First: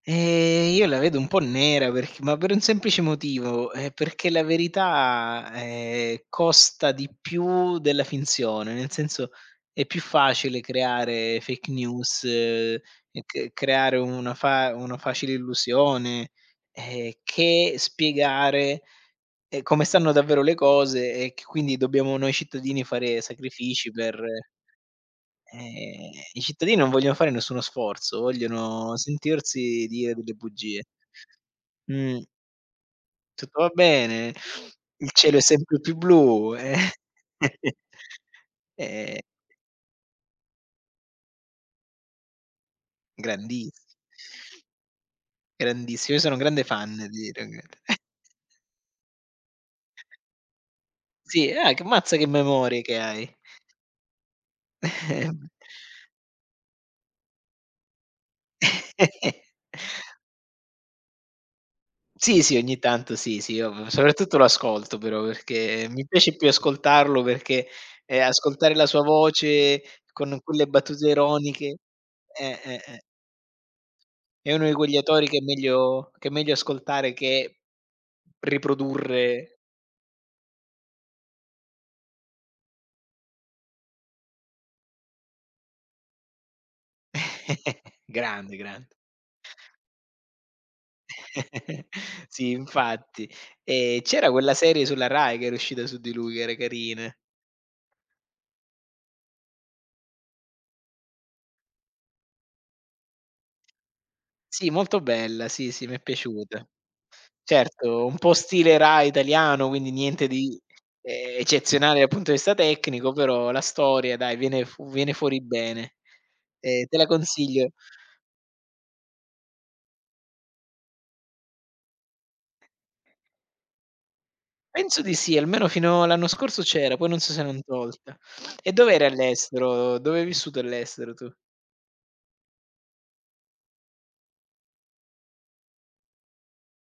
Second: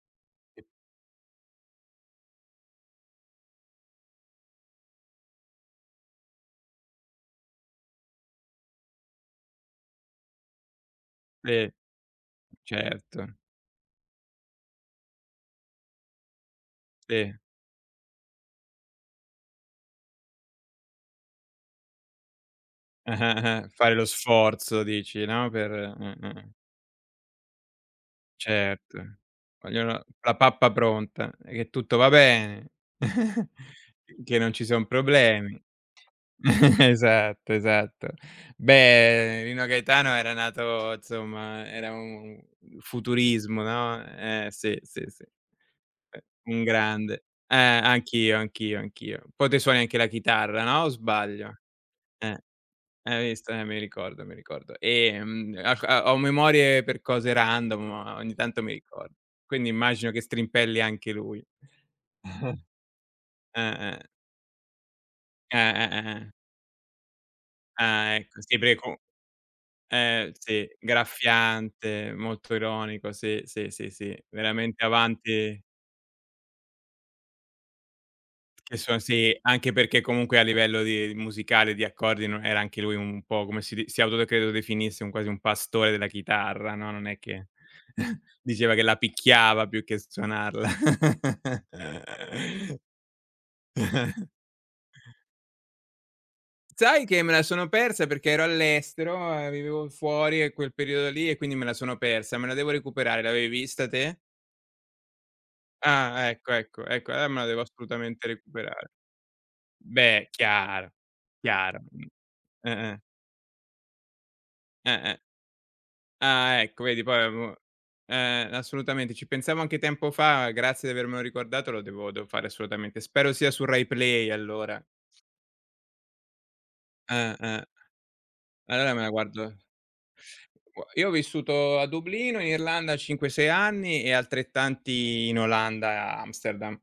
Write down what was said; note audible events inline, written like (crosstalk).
Ehm, io la vedo un po' nera, perc ma per un semplice motivo, ehm, perché la verità, ehm, costa di più della finzione, nel senso è più facile creare fake Sì, news, certo. c creare una fa una facile illusione, ehm, Sì. che spiegare, ehm, e come stanno davvero le cose e che quindi dobbiamo noi cittadini Ah, fare ah, ah. sacrifici Fare lo per sforzo dici, no, per Ehm, eh, eh, i eh. cittadini non vogliono fare nessuno sforzo, vogliono Certo. sentirsi Vogliono dire delle la pappa bugie. pronta e che tutto va Mh. bene, (chuckles) Tutto va bene, finché non ci son il cielo è problemi. sempre più blu. Ehm (chuckles) Esatto, (chuckles) esatto. ehm Beh, Nino Gaetano era nato insomma era un futurismo, Grandiss no, ehm, sì, sì, sì. Grandissimo. Io sono un un grande fan grande. di. Eh! (unintelligible) Anch'io, anch'io, anch'io. Poi te suoni anche la chitarra, no, o Sì, sbaglio? ah, c mazza che Eh. memorie che Hai hai! visto? Eh, mi ricordo, mi ricordo. (chuckles) Ehm, acc a ho memorie per cose random, ma ogni tanto mi ricordo. (chuckles) Quindi immagino che strimpelli anche lui. Sì, sì, (chuckles) ogni tanto sì, sì, io Eh-eh. soprattutto lo ascolto però Eh, perché eh, mi eh, eh. piace più ascoltarlo perché, Ah ehm, ecco, si ascoltare perché la comu sua voce ehm, con quelle sì, battute ironiche. graffiante, molto Eh, eh, eh. ironico, sì, sì, sì, sì, È uno di veramente quegli autori che è avanti meglio che è meglio ascoltare che Che suon sì, riprodurre. anche perché comunque a livello di musicale, di accordi, no era anche lui un po' come si di si auto de credo definisse un quasi un pastore della chitarra, no, non è che (chuckles) (giggles) Grande, diceva che grande. la picchiava più che suonarla. (chuckles) Sì infatti. Ehm, (chuckles) c'era quella serie sulla RAI che era uscita su di lui che era Sai carina. che me la sono persa perché ero all'estero, ehm, vivevo fuori a quel periodo lì e quindi me la sono persa, me la devo recuperare, l'avevi vista te? Sì molto bella, sì, sì, mi è Ah, ecco, piaciuta. ecco, ecco, allora me la devo Certo, un assolutamente po' stile recuperare. Rai italiano, quindi niente Beh, di, chiara, ehm, chiara. eccezionale dal punto di vista Eh-eh. tecnico, però la storia dai viene fuo viene Eh-eh. fuori bene. Ah ecco! Ehm, te Vedi la poi av uhm. consiglio. Eh-eh. Assolutamente, ci pensavo anche tempo fa, grazie di avermelo riguardato, lo devo devo fare assolutamente, spero sia su Rai Play allora. Penso di sì, almeno fino all'anno scorso c'era, poi non so se l'han Eh-eh. tolta. E Allora me dov'eri la guardo all'estero? Dove hai vissuto io ho all'estero tu? vissuto a Dublino in Irlanda 5-6 anni e altrettanti in Olanda, Amsterdam.